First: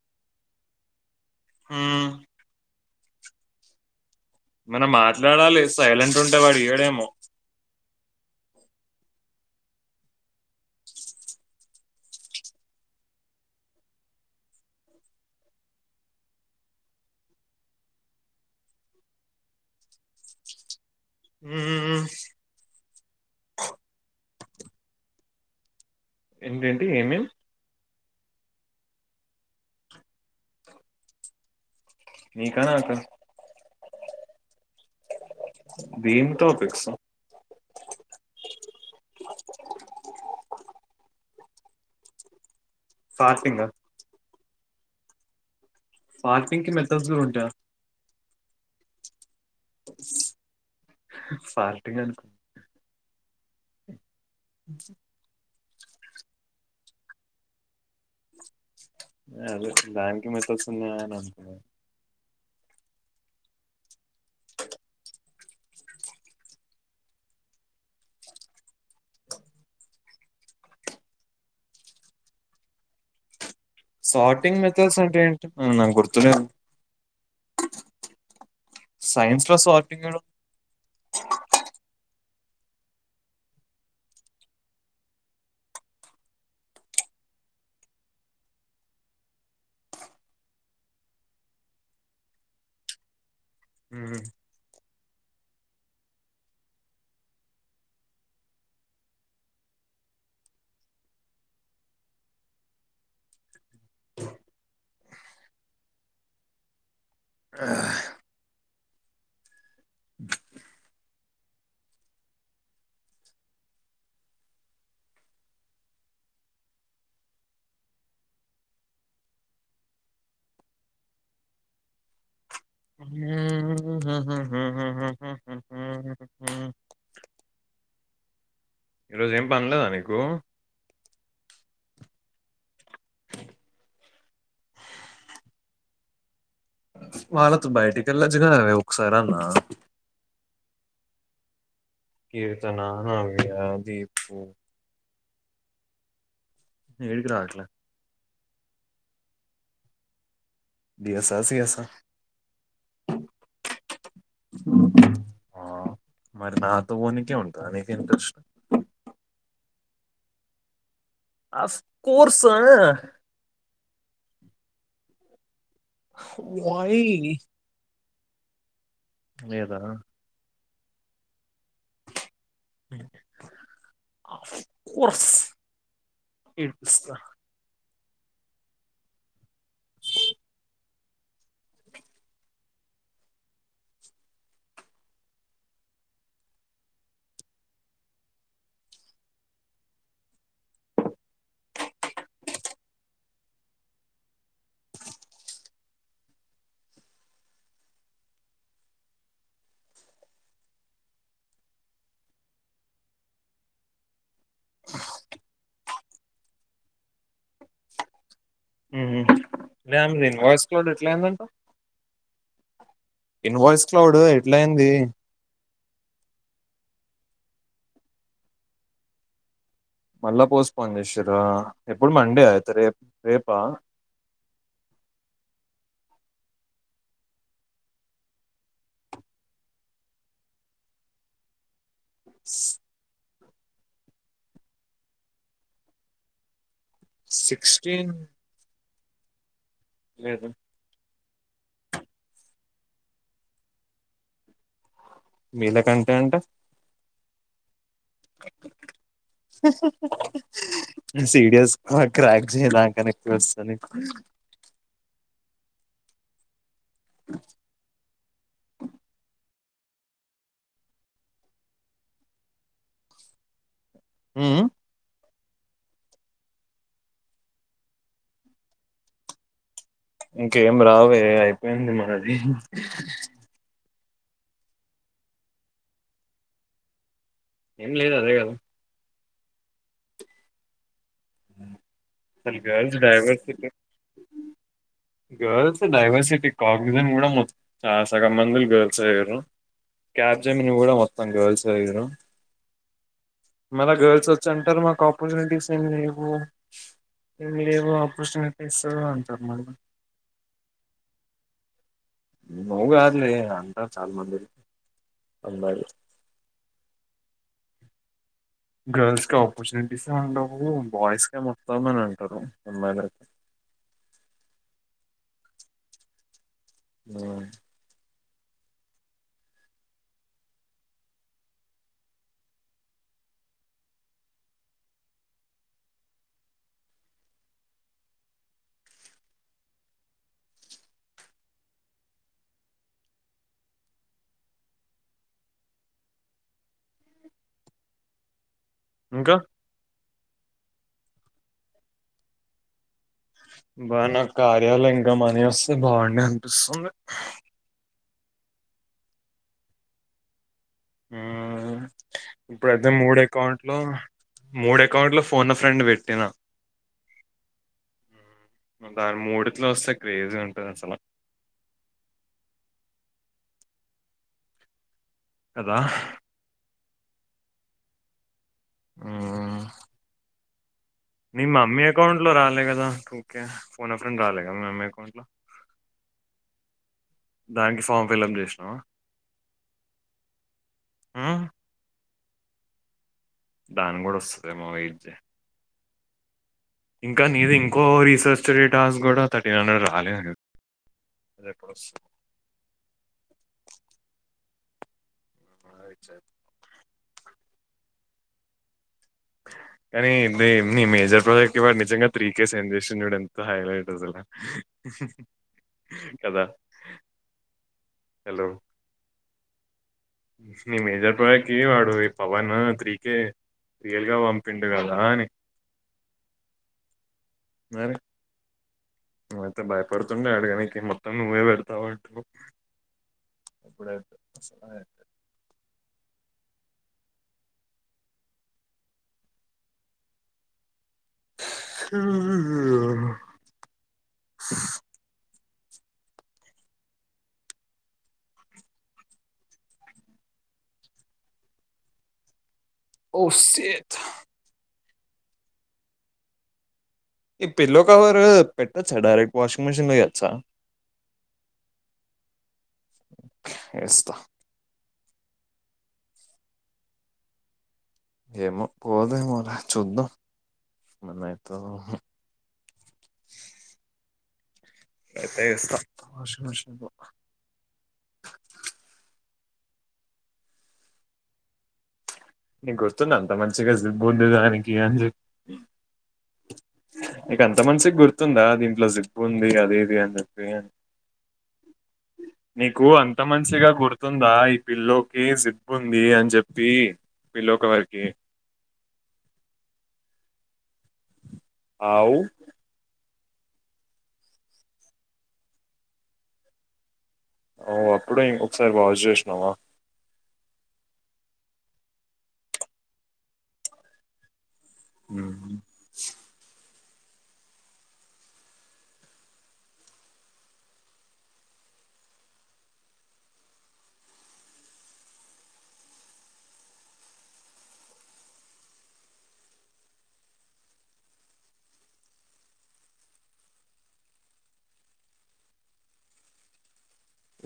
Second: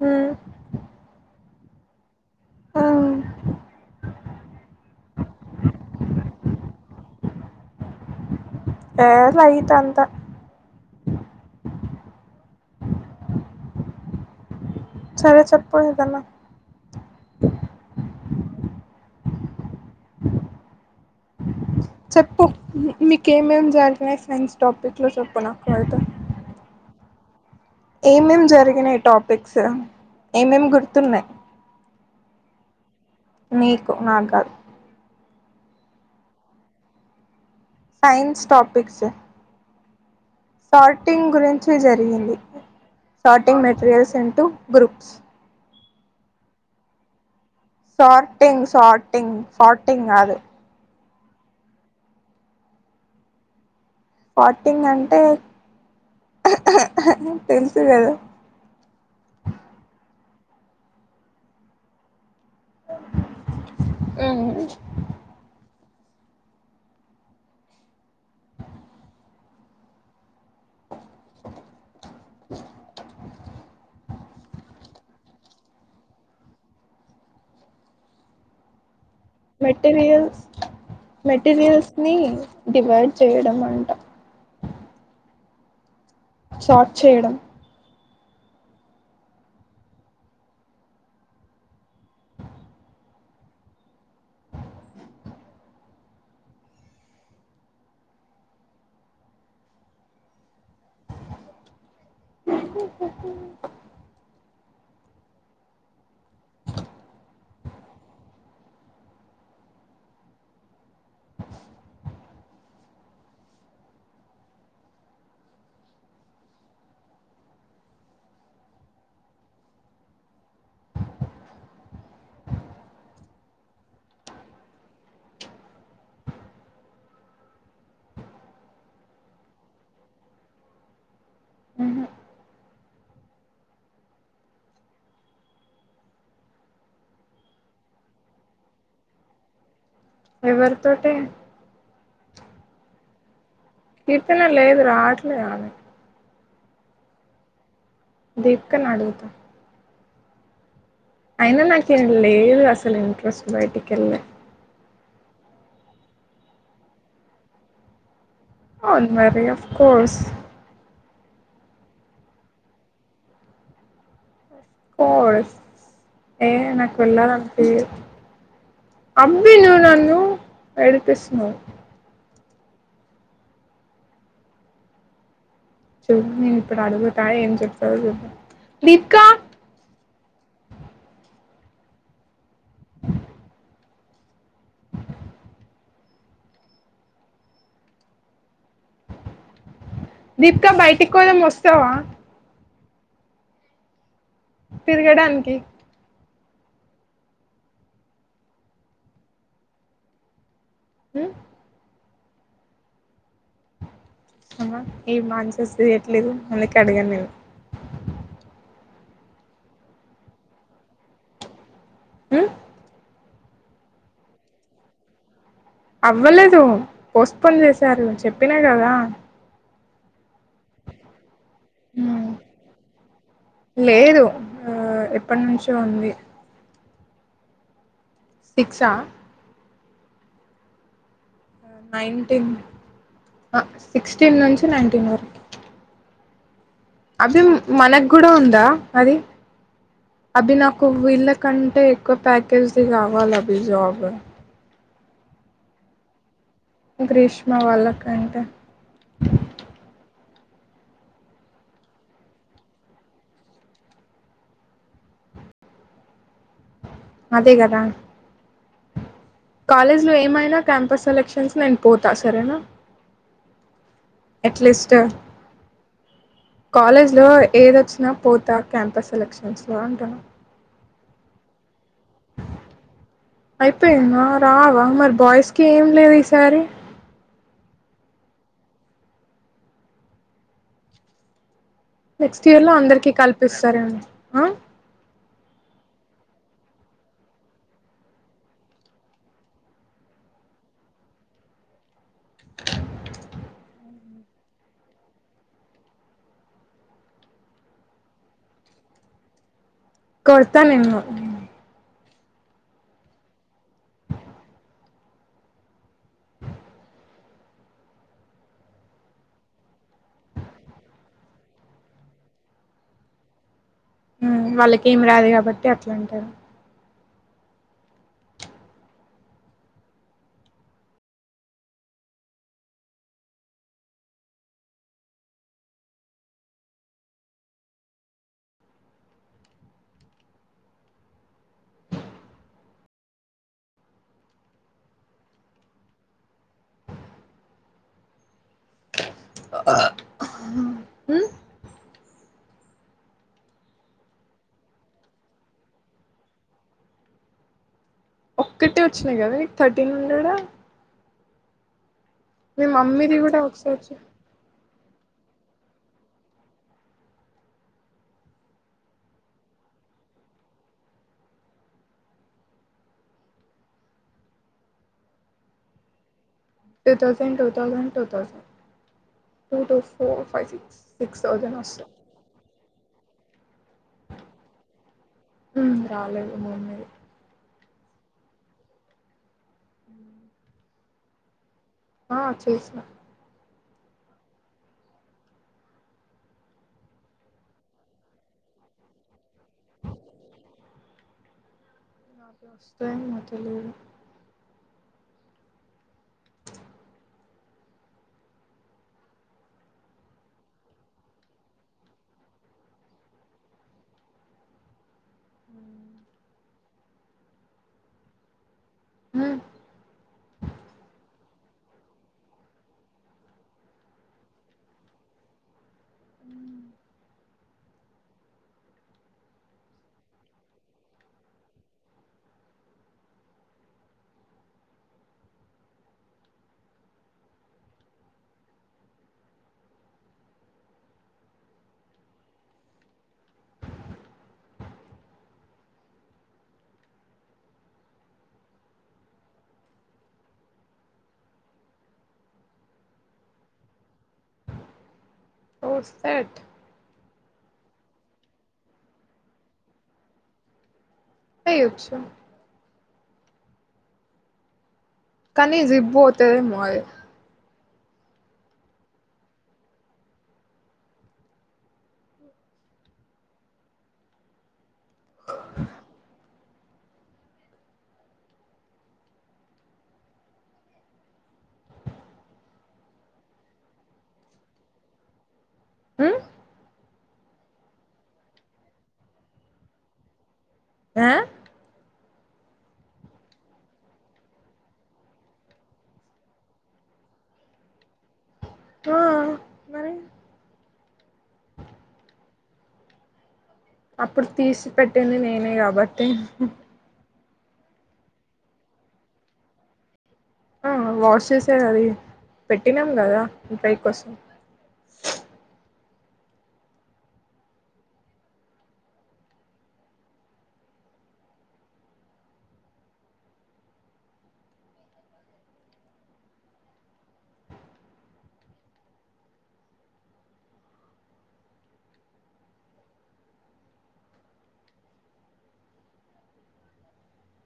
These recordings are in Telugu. ఊ హుమ్ మనం మాట్లాడాలి సైలెంట్ ఉంటేవాడు ఇయడేమో ఆ లెట్ అంతా సరే చెప్పు ఏదన్న ఊమ్ మ్ చెప్పు మీకు ఏమేమి జరిగినాయి సైన్స్ టాపిక్లో చెప్పు నాకు వెల్త్ ఏంటంటి ఏమేంమ్ ఏమేం జరిగినాయి టాపిక్స్ ఏమేం గుర్తున్నాయి నీకా నాకా నీకు నాగదు భీమ్ టాపిక్స్ సైన్స్ టాపిక్స్ ఫాల్టింగ్ గురించి జరిగింది ఫాస్టింగ్ స్టార్టింగ్ మెటీరియల్స్ ఏంటు గ్రూప్స్ పార్టింగ్ కి మెథడ్స్ కూడా ఉంటాయ సార్టింగ్ సార్టింగ్ సార్టింగ్ గాదు ఫార్టింగ్ అనుకున పార్టింగ్ అంటే హ హ హ్ తెలుసు కదా అదే దానికి [unintelligible] వస్తున్నాయ అనుకున్నా ఊమ్ [unintelligible] సార్టింగ్ మెథడ్స్ అంటే ఏంటి ఉమ్ నాకు గుర్తు లేదు. సైన్స్ లో సార్టింగ్ కూడా మెటీరియల్స్ మెటీరియల్స్ని డివైడ్ చేయడం అంట షార్ట్ చేయడం హ్మ్. మ్ ఊహు హు హు ఈరోజు ఏం పనీలేదా నీకు ఉహు వాళ్ళతో బయటికి వెళ్ళొచ్చుగదనే ఒక్కసారి అన్నా ఎవరి తోటే కీర్తనా అ కితనల్ లేదు రాట్ రాలా ఏది రాట్ల దీపికనడుగుతా డిఎస్ఆ అయిన సిఎస్ఆ నాకే ఏం లేదు అసలు ఇంట్రెస్ట్ బయటికెల్ల ఆ మరి నాతో వునికే ఉంటద నీక్ ఇంట్రెస్ట్ అవున్ మరి ఆఫ్ కోర్స్ అఫ్ కోర్స్ ఆ కోర్స్ ఏ వై నాకు వెళ్ళాలంటే అబ్బి లేదా నువు నన్ను ఏడిపిస్తున్నావ్ కొర్స్ చూడు నేను ఇప్పుడు అడుగుతా ఏం చె ప్తదదో చూద్దం. దిప్కా దీపిక బయటికోదం వస్తావా? తిరగడానికి మ్ అమ్మా ఈ మాన్స వచ్చేటట్లు అందుకే అడగలేదు. మ్ మ్ ఇన్వాయిస్ క్లౌడ్ ఎట్ల అయిందంట మ్ ఇన్వాయిస్ క్లౌడ్ ఎట్లయింది అవ్వలేదు పోస్ట్పోన్ చేసారు చెప్పినా కదా మళ్ళా పోస్ట్పోన్ చేశిర్రా! ఎప్పుడు ఉమ్ మండే అయితే రేప్ రేపా? లేదు ఆ ఎప్పటి నుంచో ఉంది సిక్షా నైంటిన్ సిక్స్టీన్ నుంచి నైన్టీన్ వరకి అభి మనకు సిక్స్టీన్ గూడా ఉందా అది లేదు అభి నాకు వీళ్ళక్ కంటే ఎక్కువ ప్యాకేజ్ది కావాలి అభి జాబ్ మీళ్ళ కంటే అంటే గ్రీష్మ వాళ్ళ [inaudible] సీరియస్ క్రాక్ చెయడానికన్న ఎక్కువే వస్తది నీక్ అదే కదా కాలేజ్లో ఏమైనా క్యాంపస్ సెలెక్షన్స్ నేను పోతా సరేనా ఎట్లీస్ట్ కాలేజ్ లో ఏదొచ్చినా పోతా క్యాంపస్ సెలక్షన్స్ లో అంటున్నా ఇంక ఏం రావే లేదు అయి పోయింది మరది. పె నువు రావా మరి బాయిస్కి ఏం లేదు ఈసారి ఏం లేదు అదే గదా! అ నెక్స్ట్ ఇయర్ లో అందరికి కల్పిస్తారేమో. గర్ల్స్ డైవర్సిటీ కాక్సిజన్ కూడా మొత్త చాలా సగం మందిల్ గర్ల్స్ అయ్యారు. క్యాబ్ జమిన్ కూడా మొత్తం గర్ల్స్ అయ్యారు [inaudible] మళ్ల గర్ల్స్ వచ్చి అంటారు మాకు ఆపర్చునిటీస్ ఏమి లే వు ఏమ్ లేవు ఆపర్చునిటీస్ అంటారు మల్ల కొడ్తా నిన్ను నువ్ కాదులే అంటరు చాల్ మంది అమ్మాయిలు గర్ల్స్ కి ఆపర్చునిటీస్ ఏ ఉండవు బాయ్స్ కె మొత్తామని అంటరు అమ్మాయిలైతే మ్ వాళ్ళకేమి రాదు కాబట్టి అట్లా అంటరు ఆ ఇంకా ఆ బా నాకు కార్యలో ఇంకా మనీ వస్తే బాగుండే అనిపిస్తుంది. ఒక్కటే వచ్చినాయి కదా నీకు థర్టీన్ హండ్రెడా? మ్మూ ఇప్పుడు అయితే మమ్మీది మూడు కూడా అకౌంట్ లో ఒకసారి చూ మూడే అకౌంట్ లో ఫోన్ ఎ ఫ్రెండ్ పెట్టినా ఉమ్ దాని మూడిట్లో వస్తే క్రేజీ ఉంటది అసల కదా two thousand two thousand two thousand two two four five సి మి మమ్మీ అకౌంట్ లో రాలే కదా ఓకే ఫోన్ ఫ్రెండ్ రాలే కదా మీ మమ్మీ అకౌంట్ లో ఉమ్ రాలేదు మొన్నది. దానికి ఫామ్ ఫిలప్ చేసినావా. ఉమ్ మ్మ్ ఆ చేసిన దానిక్గూడ వస్తదేమో వైట్ చేయి. ఇంకా నీది ఇంకో రీసెర్చ్ డేటాస్ కూడా థర్టీన్ హండ్రెడ్ రాలేదు. ఎప్పుడు వస్తదో నాకు వస్తాయేమో తెలియదు అ ఇచ్చారు కానీ నీ నీ మేజర్ ప్రాజెక్ట్ కి వాడు నిజంగా త్రీ కే సెండ్ చేసిండు చూడు ఎంత హైలెట్ అసలా కదా హలో నీ మేజర్ ప్రాజెక్ట్ ఏ వాడు ఏ పవన్ త్రి కే రియల్ గా పంపిండు కదా అని మరి నువ్వైతే భయపడుతుండే అడగనికే మొత్తం నువ్వే పెడతావు అంటున్నవ్ అప్పుడైతే అసలా అ ఓ శెట్ ఓ సెట్ ఈ పిల్లో కవరు పెట్టోచ్చ డైరెక్ట్ వాషింగ్ మిషిన్లో ఎయోచ్చా ఎయోచ్చు. ఎస్తా కానీ జిప్ బోతదేమో ఆది ఏమో పోదేమోలే చూద్దాం ఏమైతడో ఐతే ఎస్తా వాషింగ్ మీషన్ అబ నీకు గుర్తుందా అంత మంచిగా జిప్ఉంది దానికి అని చెి నీకంత మంచిగా గుర్తుందా దీంట్లో జిప్పు ఉంది అది ఇది అని చెప్పి ఆ నీకు అంత మంచిగా గుర్తుందా ఈ పిల్లోకి జిబ్బ ఉంది అని చెప్పి పిల్లో కవర్కి ఆ మరి అవు అప్పుడు తీసి పెెట్టింది నేనే కాబట్టి అవ్ అప్పుడే ఇం ఒకసారి వాష్ చేసినవా ఆ వాష్ చేసే అది పెట్టినాం కదా టై కోసం ఆ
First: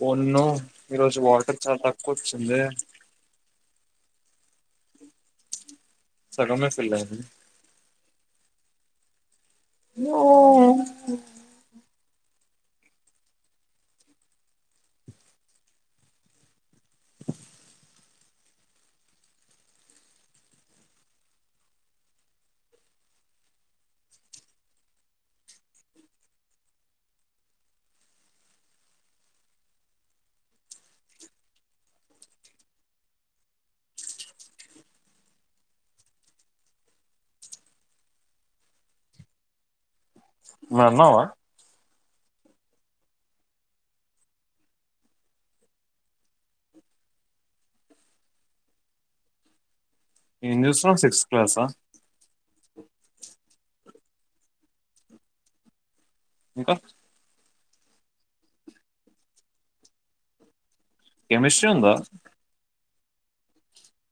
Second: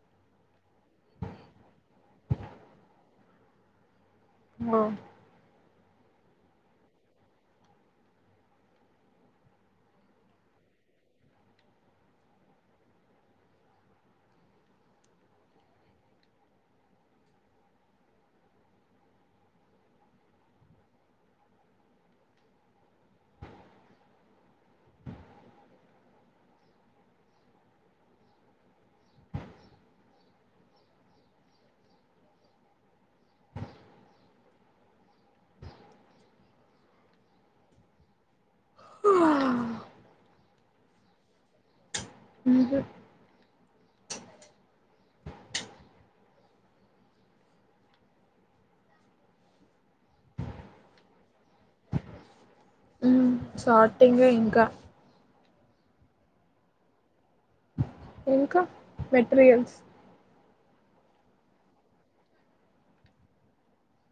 ఒన్నో ఈరోోజు వాటర్ చాలా తక్కువ వచ్చిందే ఓ సగంల సెల్లార్ ఓ ఆ నువ్వేన్నావా అ ఏం చూస్తున్నావ్ సిక్స్త్ క్లాసా హు సట్ టింగ్ ఇంకా ఇంకా ఇంకా మెటీరియల్స్ కెమిస్ట్రీ ఉంద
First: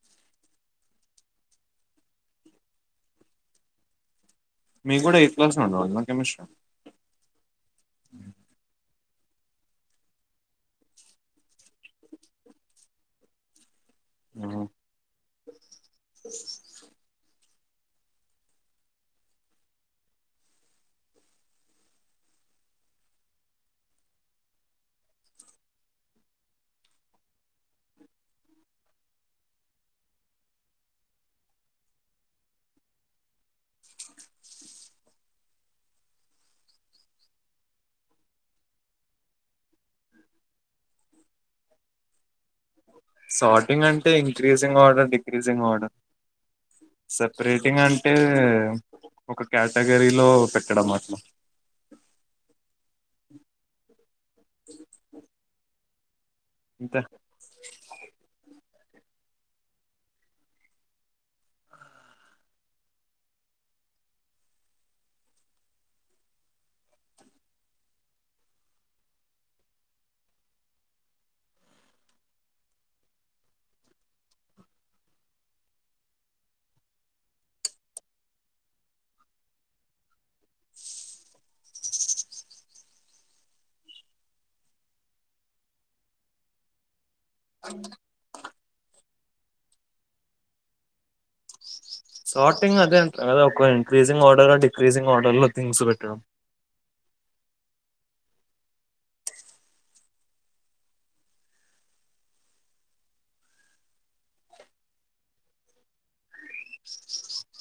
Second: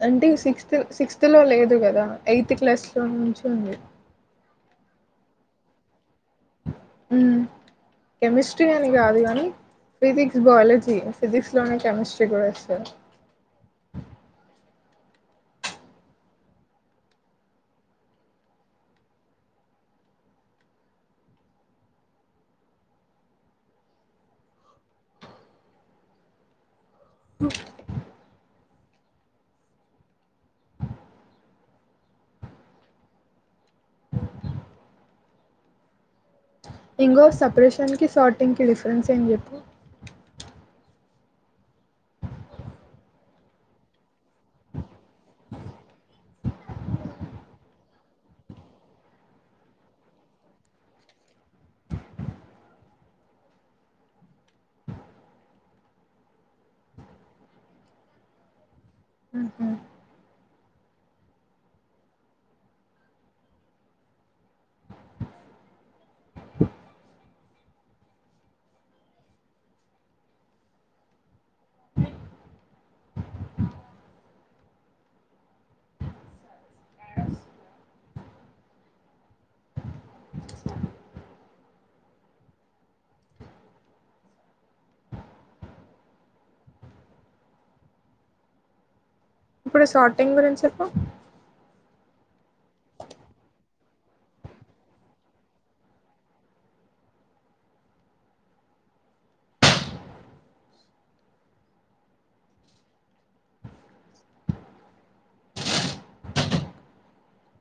అంటే సిక్స్త్ సిక్స్త్ లో లేదు కదా ఎయిత్ క్లాస్లో నుంచి ఉంది మీరు కూడా ఎయిత్ క్లాస్ లో ఉండెవల్ల కెమిస్ట్రీ కెమిస్ట్రీ కాదు కానీ ఫిజిక్స్ బయాలజీ ఫిజిక్స్ లోనే కెమిస్ట్రీ కూడా ఇస్తారు ఆ [unintelligible] ఇంకో సపరేషన్ కి షార్టింగ్కి డిఫరెన్స్ ఏం చెప్పు సోర్టింగ్ అంటే increasing order decreasing order separating అంటే ఒక కేటగిరీలో పెట్టడం అట్లా ఇంతె అ ఇప్పుడు షార్టింగ్ గురించి చెప్పు షార్టింగ్ అదే అద ఒ ఇంక్రీజంగ్ ఆర్డర్ లో డిక్రీజసింగ్ ఆర్డర్ లో థింగ్స్ పెట్టడం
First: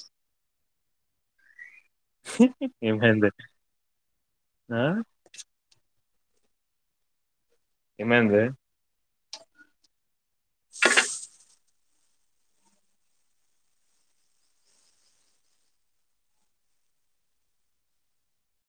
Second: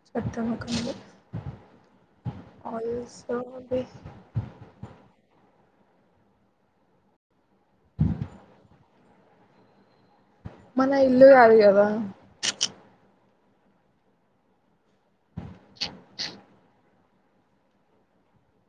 చెత్తముఖంది ఏం ఆఇందే ఆ [inaudible] ఏమైందే మన ఇల్లు కాదు కదా [inaudible]